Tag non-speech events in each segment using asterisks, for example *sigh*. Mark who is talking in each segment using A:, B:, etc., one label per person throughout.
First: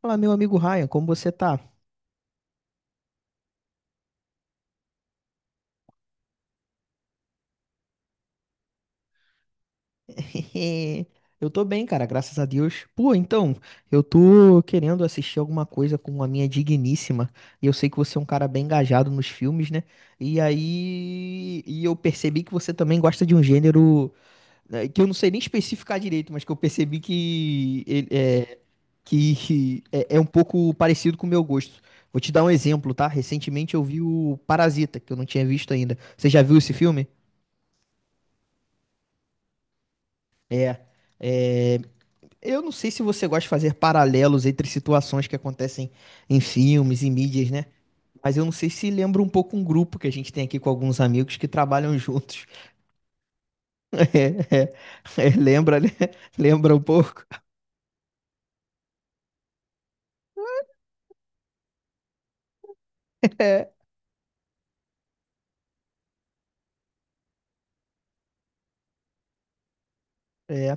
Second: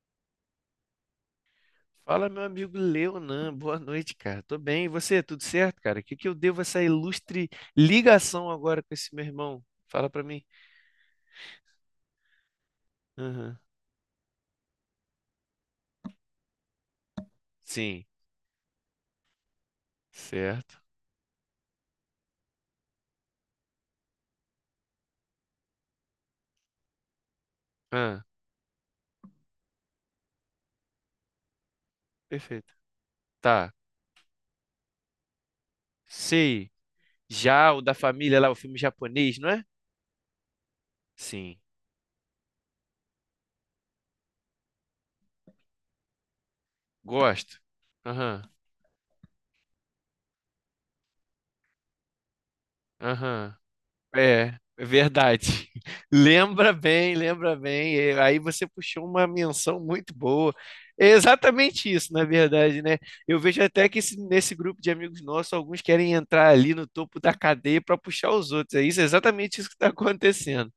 A: Fala, meu amigo Ryan, como você tá?
B: Fala, meu amigo Leonan, boa noite, cara. Tô bem, e você? Tudo certo, cara? O que que eu devo essa ilustre ligação agora com esse meu irmão? Fala pra mim.
A: *laughs* Eu tô bem, cara, graças a Deus. Pô, então,
B: Aham.
A: eu tô querendo assistir alguma coisa com a minha digníssima. E eu sei que
B: Sim,
A: você é um cara bem engajado nos filmes, né? E
B: certo.
A: aí. E eu percebi que você também gosta de um gênero, né, que eu não sei nem especificar direito, mas que eu percebi que
B: Ah,
A: *laughs* é um pouco parecido com o meu gosto. Vou te dar um
B: perfeito.
A: exemplo, tá?
B: Tá,
A: Recentemente eu vi o Parasita, que eu não tinha visto ainda. Você já viu
B: sei.
A: esse filme?
B: Já o da família lá, o filme japonês, não é?
A: É.
B: Sim,
A: É, eu não sei se você gosta de fazer paralelos entre situações que acontecem em filmes e mídias,
B: gosto.
A: né? Mas
B: Aham,
A: eu não sei se lembra um pouco um grupo que a gente tem aqui com alguns amigos que trabalham juntos. *laughs*
B: aham.
A: É,
B: É
A: é,
B: verdade.
A: lembra, né?
B: *laughs* Lembra
A: Lembra um
B: bem,
A: pouco?
B: lembra bem. E aí você puxou uma menção muito boa. É exatamente isso, na verdade, né? Eu vejo
A: É,
B: até que nesse grupo de amigos nossos, alguns querem entrar ali no topo da cadeia para puxar os outros. É isso, é exatamente isso que está acontecendo.
A: é.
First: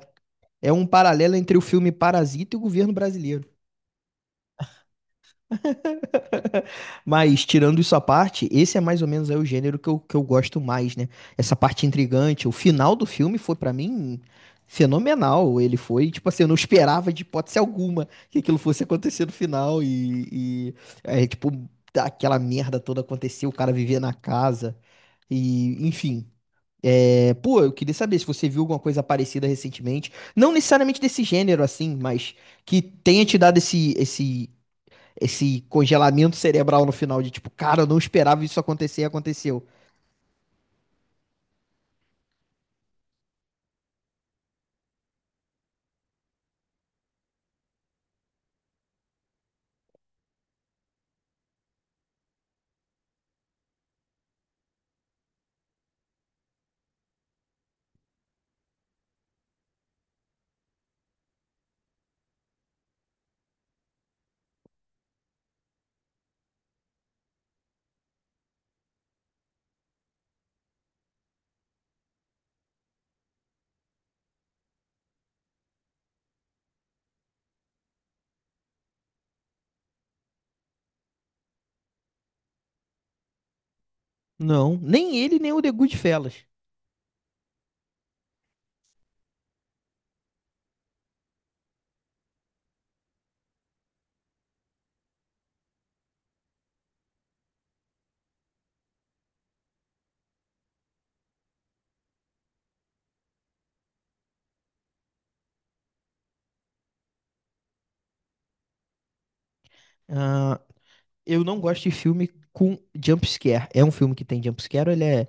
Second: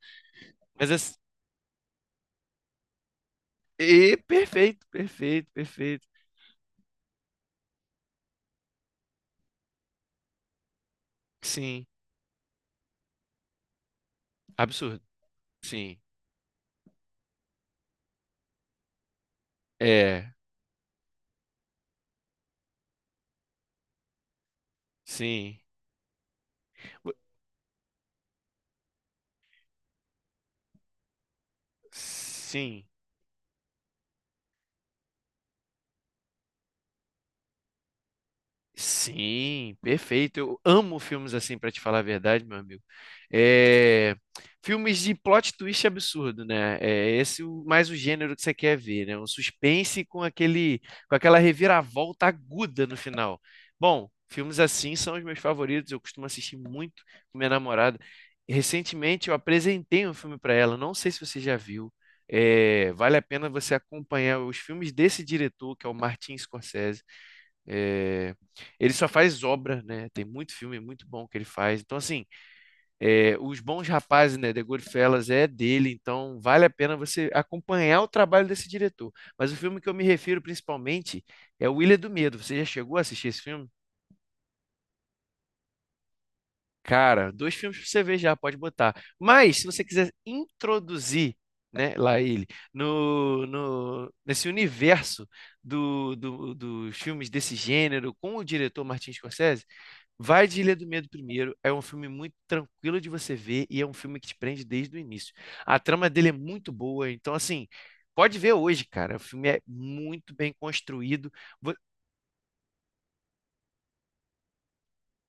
A: É um
B: Mas assim,
A: paralelo entre o filme Parasita e o governo brasileiro.
B: e perfeito, perfeito, perfeito.
A: *laughs* Mas, tirando isso à parte, esse é mais ou menos aí o gênero que eu gosto mais, né? Essa
B: Sim,
A: parte intrigante. O final do filme foi, pra mim,
B: absurdo.
A: fenomenal. Ele
B: Sim,
A: foi, tipo assim, eu não esperava de hipótese alguma que aquilo fosse acontecer no final.
B: é,
A: E é, tipo, aquela merda toda aconteceu, o cara vivia na casa.
B: sim,
A: E, enfim. É, pô, eu queria saber se você viu alguma coisa parecida recentemente. Não necessariamente desse gênero, assim, mas que
B: sim.
A: tenha te dado esse congelamento cerebral no final de tipo, cara, eu não esperava isso acontecer e aconteceu.
B: Sim, perfeito. Eu amo filmes assim, pra te falar a verdade, meu amigo. É, filmes de plot twist absurdo, né? É esse mais o gênero que você quer ver, né? Com aquela reviravolta aguda no final. Bom, filmes assim são os meus favoritos. Eu costumo assistir muito com minha namorada. Recentemente eu apresentei um filme pra ela. Não sei se você já viu. É, vale a pena você acompanhar os filmes desse diretor, que é o Martin Scorsese. É, Ele só faz obra, né? Tem muito filme muito bom que ele faz. Então, assim, Os Bons Rapazes, né? The Goodfellas é dele, então vale a pena você acompanhar o trabalho desse diretor. Mas o filme que eu me refiro principalmente é O Ilha do Medo. Você já chegou a assistir esse filme?
A: Não, nem ele, nem o The Goodfellas.
B: Cara, dois filmes pra você ver já, pode botar. Mas, se você quiser introduzir, né, lá ele, no, no, nesse universo dos filmes desse gênero com o diretor Martin Scorsese, vai de Ilha do Medo primeiro. É um filme muito tranquilo de você ver e é um filme que te prende desde o início. A trama dele é muito boa, então assim, pode ver hoje, cara. O filme é muito bem
A: Ah,
B: construído.
A: eu não
B: Vo-
A: gosto de filme com jump scare. É um filme que tem jump scare ou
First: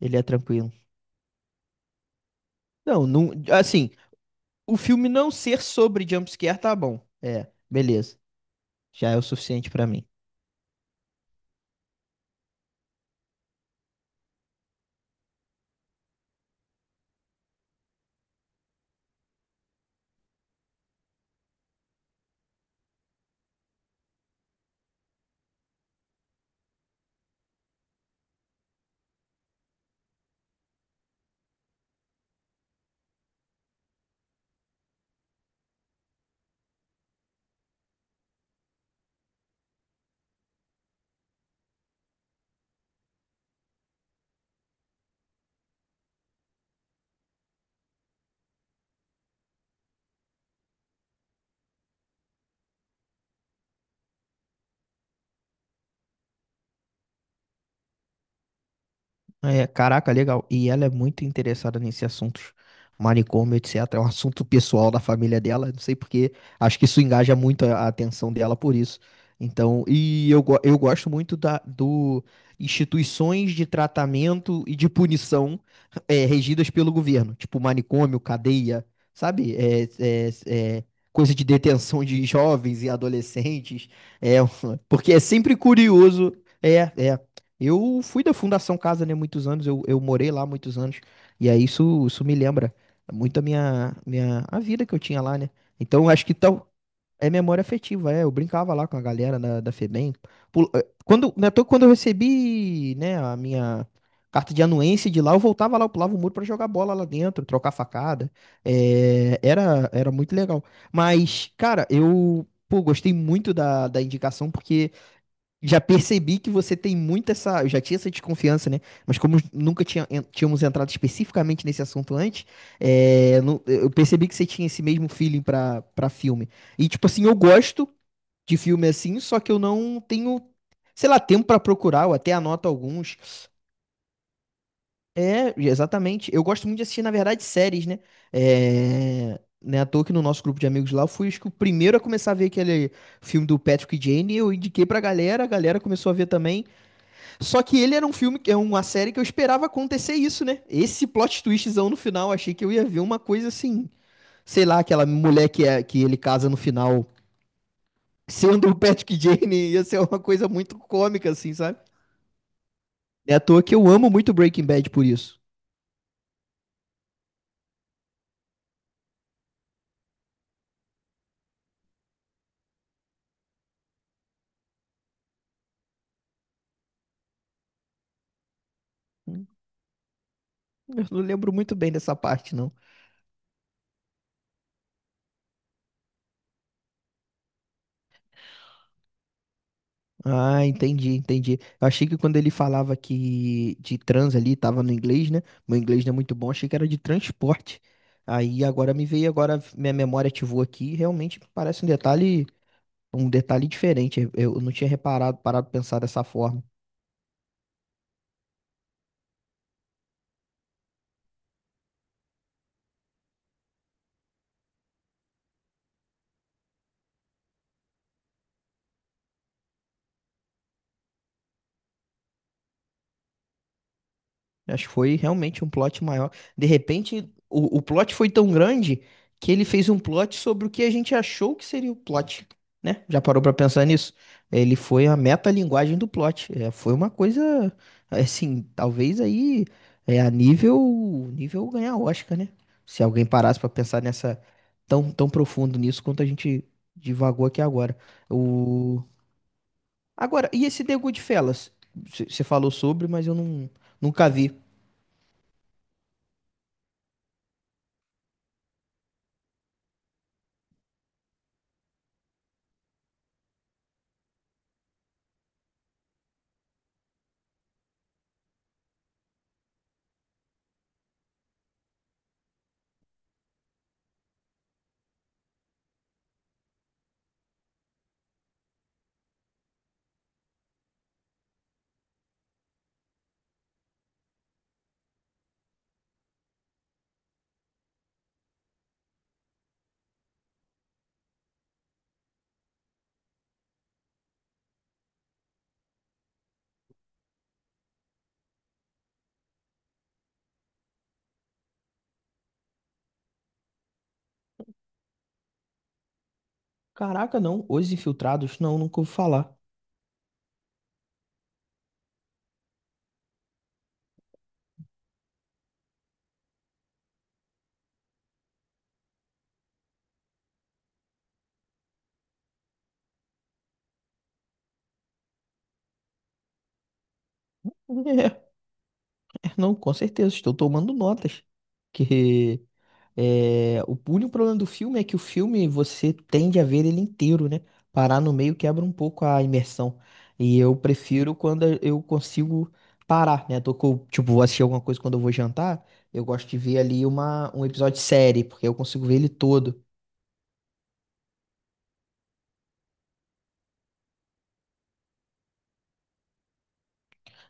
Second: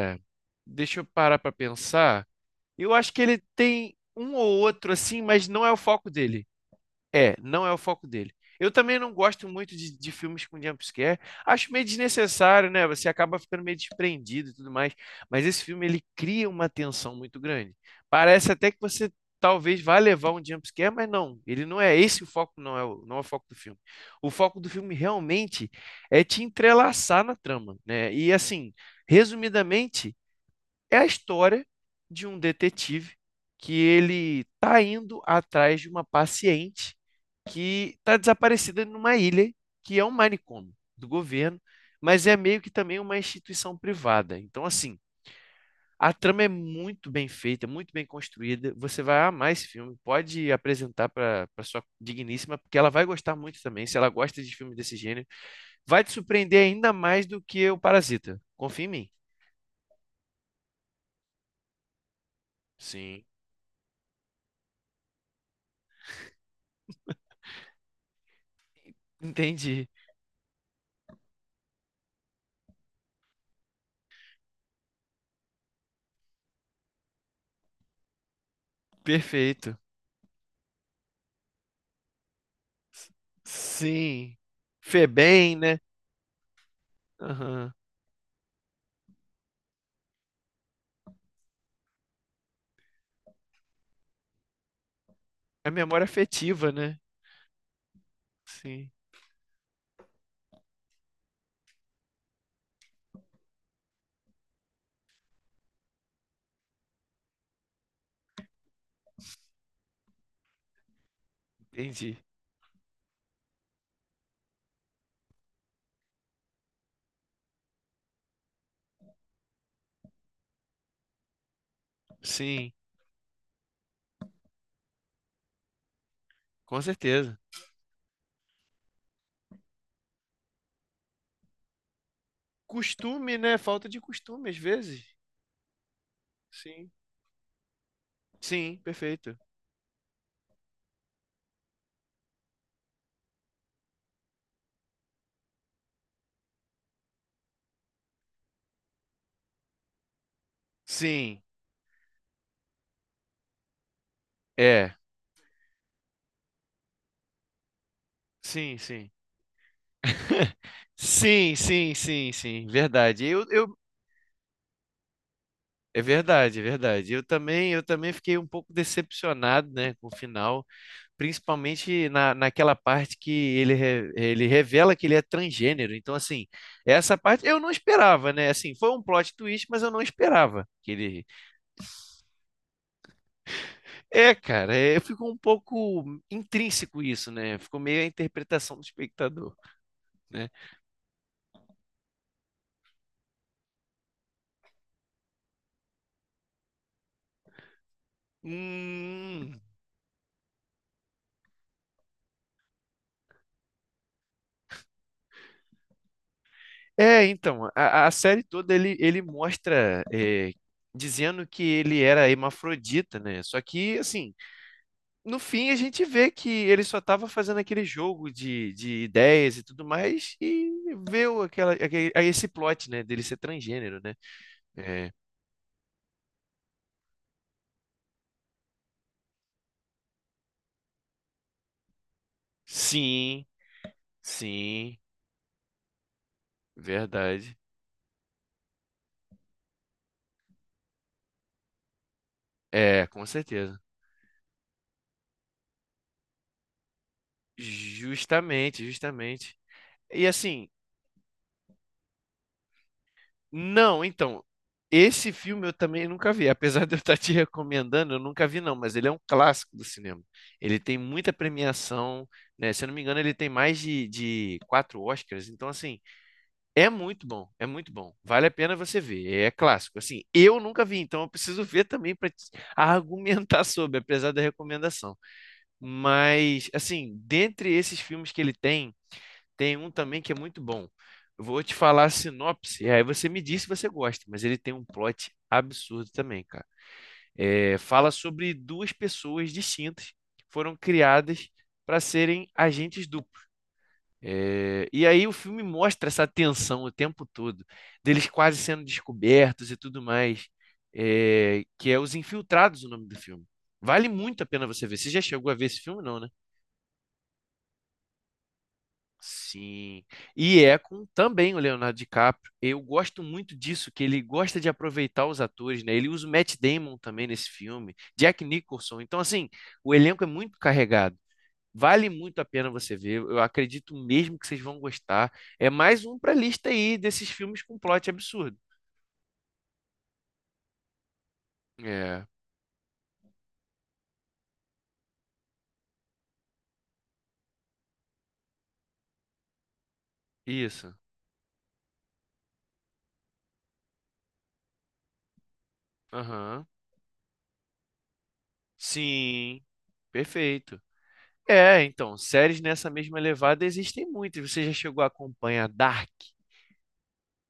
A: ele é tranquilo?
B: deixa eu parar pra pensar. Eu
A: Não,
B: acho que
A: não,
B: ele
A: assim,
B: tem um ou
A: o
B: outro
A: filme
B: assim,
A: não
B: mas
A: ser
B: não é o
A: sobre
B: foco
A: jump
B: dele.
A: scare tá bom.
B: É,
A: É,
B: não é o foco
A: beleza.
B: dele. Eu também não
A: Já é o
B: gosto
A: suficiente
B: muito
A: pra mim.
B: de filmes com jumpscare. Acho meio desnecessário, né? Você acaba ficando meio desprendido e tudo mais. Mas esse filme, ele cria uma tensão muito grande. Parece até que você talvez vá levar um jumpscare, mas não. Ele não é esse o foco, não é não é o foco do filme. O foco do filme realmente é te entrelaçar na trama, né? E assim, resumidamente, é a história de um detetive que ele tá indo atrás de uma paciente que está desaparecida numa ilha que é um manicômio do governo, mas é meio que também uma instituição privada. Então, assim, a trama é muito bem feita, muito bem construída. Você vai amar esse filme. Pode apresentar para sua digníssima, porque ela vai gostar muito também. Se ela gosta de filmes desse gênero, vai te surpreender ainda mais do que o Parasita. Confia em mim.
A: É, caraca, legal. E ela é muito interessada nesse assunto,
B: Sim,
A: manicômio, etc. É um assunto pessoal da família dela. Não sei porque, acho que isso engaja muito a atenção dela por isso. Então,
B: entendi.
A: eu gosto muito do instituições de tratamento e de punição, é, regidas pelo governo, tipo manicômio, cadeia, sabe?
B: Perfeito.
A: É coisa de detenção de jovens e
B: S-
A: adolescentes.
B: Sim.
A: É, *laughs* porque é
B: Febem,
A: sempre
B: né?
A: curioso. É, é.
B: Aham.
A: Eu fui da Fundação Casa, né, muitos anos, eu morei lá muitos anos, e aí isso me lembra muito a a vida que eu tinha lá, né?
B: É
A: Então,
B: memória
A: eu acho que
B: afetiva,
A: tal,
B: né?
A: é memória afetiva, é, eu brincava lá
B: Sim,
A: com a galera da FEBEM. Quando eu recebi, né, a minha carta de anuência de lá, eu voltava lá, eu pulava o muro pra jogar bola lá dentro, trocar facada, era muito legal. Mas, cara,
B: entendi.
A: eu, pô, gostei muito da indicação, porque... Já percebi que você tem muito essa. Eu já tinha essa desconfiança, né? Mas como nunca tinha- en- tínhamos entrado especificamente nesse assunto antes,
B: Sim,
A: eu percebi que você tinha esse mesmo feeling pra filme.
B: com
A: E, tipo assim, eu
B: certeza.
A: gosto de filme assim, só que eu não tenho, sei lá, tempo pra procurar, eu até anoto alguns.
B: Costume, né? Falta de costume, às vezes.
A: É, exatamente. Eu gosto muito de
B: Sim.
A: assistir, na verdade, séries, né?
B: Sim, perfeito.
A: É. Né, à toa que no nosso grupo de amigos lá, eu fui acho que o primeiro a começar a ver aquele filme do Patrick e Jane, eu indiquei pra galera, a galera começou a ver também. Só que ele era um filme, é uma série que eu esperava acontecer isso, né? Esse
B: Sim,
A: plot twistzão no final, achei que eu ia ver uma coisa assim, sei lá,
B: é.
A: aquela mulher que, é, que ele casa no final, sendo o
B: Sim, sim.
A: Patrick Jane, ia ser uma coisa
B: *laughs*
A: muito cômica, assim,
B: Sim,
A: sabe?
B: sim, sim, sim, verdade.
A: É à toa que eu amo muito Breaking Bad por isso.
B: É verdade, é verdade. Eu também fiquei um pouco decepcionado, né, com o final. Principalmente naquela parte que ele, ele revela que ele é transgênero. Então, assim, essa parte eu não esperava, né? Assim, foi um plot twist, mas eu não esperava que
A: Eu não
B: ele.
A: lembro muito bem dessa parte, não.
B: É, cara, é, ficou um pouco intrínseco isso, né? Ficou meio a interpretação do espectador, né?
A: Ah, entendi. Eu achei que quando ele falava que de trans ali, tava no inglês, né? Meu inglês não é muito bom, achei que era de transporte. Aí agora me veio, agora
B: Hum.
A: minha memória ativou aqui, realmente parece um detalhe diferente. Eu não tinha reparado, parado de pensar dessa forma.
B: É, então, a série toda ele mostra. Dizendo que ele era hermafrodita, né? Só que, assim, no fim a gente vê que ele só estava fazendo aquele jogo de ideias e tudo mais e veio aquela, aquele, a esse plot, né, dele ser transgênero, né?
A: Acho que
B: É,
A: foi realmente um plot maior. De repente, o plot foi tão grande que ele fez um plot sobre o que a gente achou que seria o plot, né? Já parou
B: sim,
A: pra pensar nisso? Ele
B: sim,
A: foi a metalinguagem do plot. É, foi uma
B: verdade.
A: coisa, assim, talvez aí é, nível ganhar Oscar, né? Se
B: É, com
A: alguém parasse pra
B: certeza.
A: pensar nessa tão profundo nisso quanto a gente divagou aqui agora.
B: Justamente,
A: O...
B: justamente. E
A: Agora, e
B: assim,
A: esse The Goodfellas? Você falou sobre, mas eu não,
B: não,
A: nunca
B: então,
A: vi.
B: esse filme eu também nunca vi, apesar de eu estar te recomendando, eu nunca vi não, mas ele é um clássico do cinema. Ele tem muita premiação, né? Se eu não me engano, ele tem mais de 4 Oscars, então assim, é muito bom, é muito bom. Vale a pena você ver. É clássico. Assim, eu nunca vi, então eu preciso *laughs* ver também para argumentar *laughs* sobre, apesar da recomendação. Mas, assim, dentre esses filmes que ele tem, tem um também que é muito bom. Eu vou te falar a sinopse, e aí você me diz se você gosta, mas ele tem um plot absurdo também, cara. É, fala sobre duas pessoas distintas que foram criadas para serem agentes duplos e aí o filme mostra essa tensão o tempo todo, deles quase sendo descobertos e tudo mais, é, que é Os Infiltrados, o nome do filme. Vale muito a pena você ver. Você já chegou a ver esse filme, não, né?
A: Caraca, não. Os Infiltrados? Não, nunca ouvi falar.
B: Sim. E é com também o Leonardo DiCaprio. Eu gosto muito disso, que ele gosta de aproveitar os atores, né? Ele usa o Matt Damon também nesse filme, Jack Nicholson. Então, assim, o elenco é muito carregado. Vale muito a pena você ver. Eu acredito mesmo que vocês vão gostar. É mais um pra lista aí desses filmes com plot
A: *laughs*
B: absurdo.
A: Não, com certeza. Estou tomando notas.
B: É,
A: Que é, o único problema do filme é que o filme você tende a ver ele inteiro, né? Parar no meio quebra um pouco a imersão. E eu
B: isso.
A: prefiro quando eu consigo parar, né? Tô com, tipo, vou assistir alguma coisa quando eu vou jantar. Eu gosto de
B: Aham.
A: ver ali um episódio de série, porque eu consigo ver ele
B: Sim,
A: todo.
B: perfeito. É, então, séries nessa mesma levada existem muitas. Você já chegou a acompanhar Dark?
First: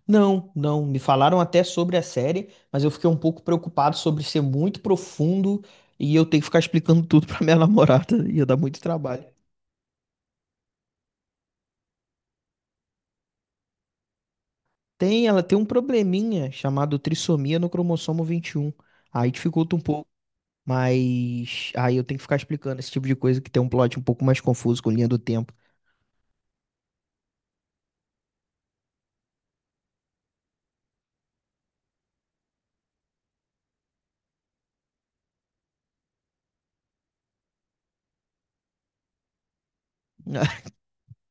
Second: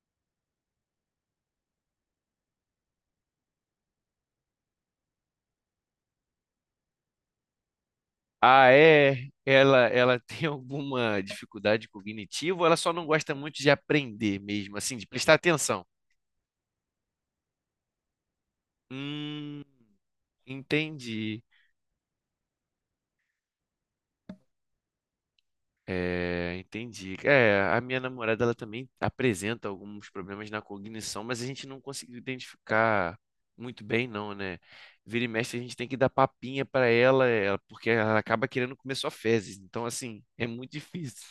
A: Não, não. Me falaram até sobre a série, mas eu fiquei um pouco preocupado sobre ser muito profundo e eu ter que ficar explicando tudo *laughs* pra minha namorada. Ia dar
B: Ah,
A: muito trabalho.
B: é? Ela *laughs* tem alguma dificuldade cognitiva ou ela só não gosta muito de aprender mesmo, assim, de
A: Tem,
B: prestar
A: ela tem um
B: atenção?
A: probleminha chamado trissomia no cromossomo 21. Aí
B: Hum,
A: dificulta um pouco,
B: entendi.
A: mas aí eu tenho que ficar explicando esse tipo de coisa que tem um plot um pouco mais confuso com linha do tempo.
B: É, entendi. É, a minha namorada ela também apresenta alguns problemas na cognição, mas a gente não conseguiu identificar muito bem, não, né? Vira e mexe, a gente tem que dar papinha para ela, ela- porque ela acaba querendo comer só fezes. Então, assim, é muito difícil.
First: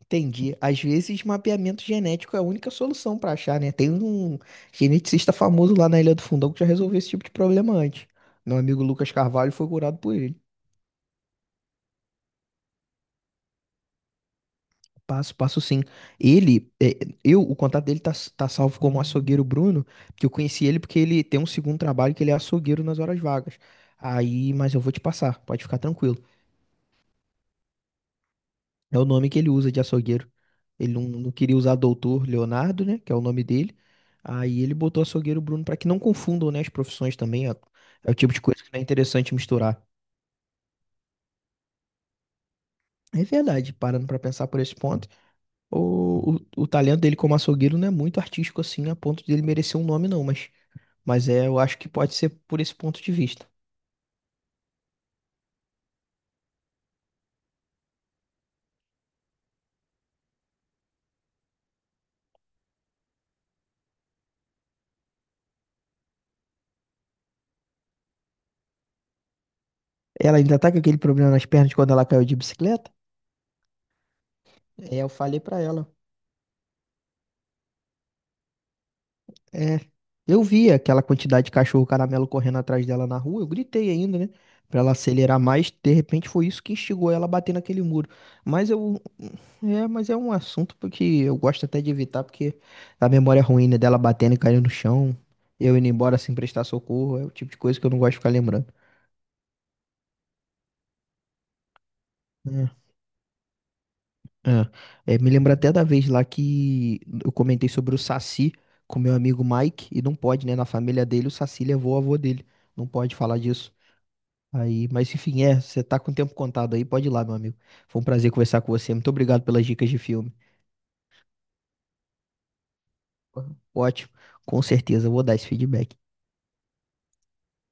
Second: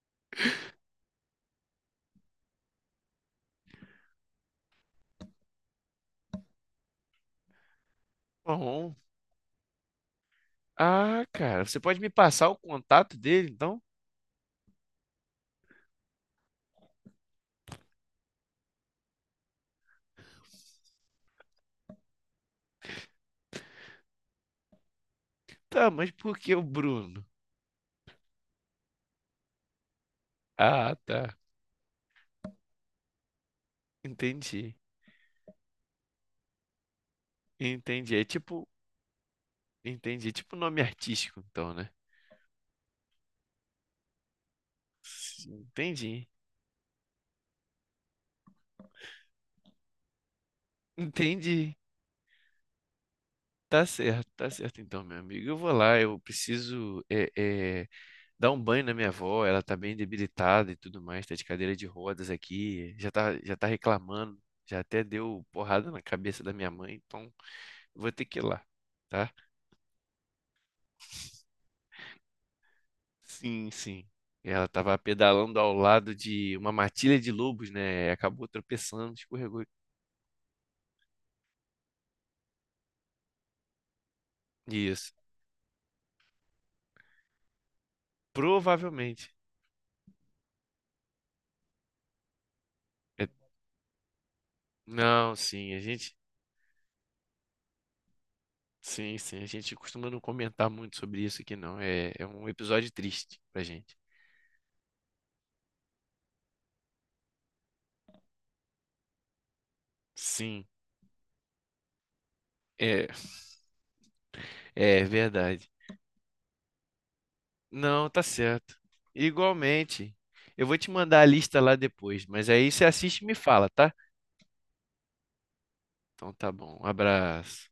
A: Entendi. Às vezes, mapeamento genético é a única solução para achar, né? Tem um geneticista famoso lá na Ilha do Fundão que já resolveu esse tipo de problema antes. Meu amigo
B: Bom,
A: Lucas Carvalho foi curado por ele.
B: ah, cara, você pode me passar o contato dele, então?
A: Passo sim. Ele, é, o contato dele tá salvo como açougueiro Bruno, que eu conheci ele porque ele tem um segundo trabalho que ele é açougueiro nas horas vagas. Aí, mas eu vou te passar, pode ficar
B: Tá, mas
A: tranquilo.
B: por que o Bruno?
A: É o nome que ele usa de açougueiro. Ele
B: Ah,
A: não, não
B: tá.
A: queria usar doutor Leonardo, né? Que é o nome dele. Aí
B: Entendi.
A: ele botou açougueiro Bruno para que não confundam, né, as profissões também. É, é o
B: Entendi. É
A: tipo de coisa
B: tipo,
A: que não é interessante misturar.
B: entendi. É tipo nome artístico, então, né?
A: É verdade, parando para pensar por esse ponto,
B: Sim. Entendi.
A: o talento dele como açougueiro não é muito artístico assim, a ponto dele merecer um nome, não. Mas é, eu
B: Entendi.
A: acho que pode ser por esse ponto de vista.
B: Tá certo então, meu amigo. Eu vou lá, eu preciso é, dar um banho na minha avó, ela tá bem debilitada e tudo mais, tá de cadeira de rodas aqui, já tá reclamando, já até deu porrada na cabeça da minha mãe, então eu vou ter que ir lá, tá?
A: Ela ainda tá com aquele problema nas pernas de quando ela caiu de bicicleta?
B: Sim, sim. Ela tava
A: É, eu falei
B: pedalando
A: para
B: ao
A: ela.
B: lado de uma matilha de lobos, né? Acabou tropeçando, escorregou.
A: É, eu vi aquela quantidade de cachorro caramelo correndo atrás dela na rua, eu gritei ainda, né? Pra ela
B: Isso.
A: acelerar mais, de repente foi isso que instigou ela a bater naquele muro. Mas eu.
B: Provavelmente.
A: É, mas é um assunto porque eu gosto até de evitar, porque a
B: É-
A: memória ruim, né, dela batendo e caindo no chão,
B: Não, sim,
A: eu
B: a
A: indo
B: gente.
A: embora sem prestar socorro, é o tipo de coisa que eu não gosto de ficar lembrando.
B: Sim, sim, a gente costuma não comentar muito sobre isso aqui, não. É, é um
A: É,
B: episódio triste pra gente.
A: é. É, me lembra até da vez lá que eu comentei sobre o Saci com meu amigo Mike, e não pode, né? Na
B: Sim,
A: família dele, o Saci levou o avô dele. Não
B: é,
A: pode falar disso. Aí,
B: é
A: mas enfim, é,
B: verdade.
A: você tá com o tempo contado aí, pode ir lá, meu amigo. Foi um
B: Não, tá
A: prazer conversar com
B: certo.
A: você. Muito obrigado pelas dicas de
B: Igualmente.
A: filme.
B: Eu vou te mandar a lista lá depois, mas aí você assiste e me fala, tá?
A: Ótimo, com certeza, eu vou dar esse feedback.
B: Então tá bom. Um abraço.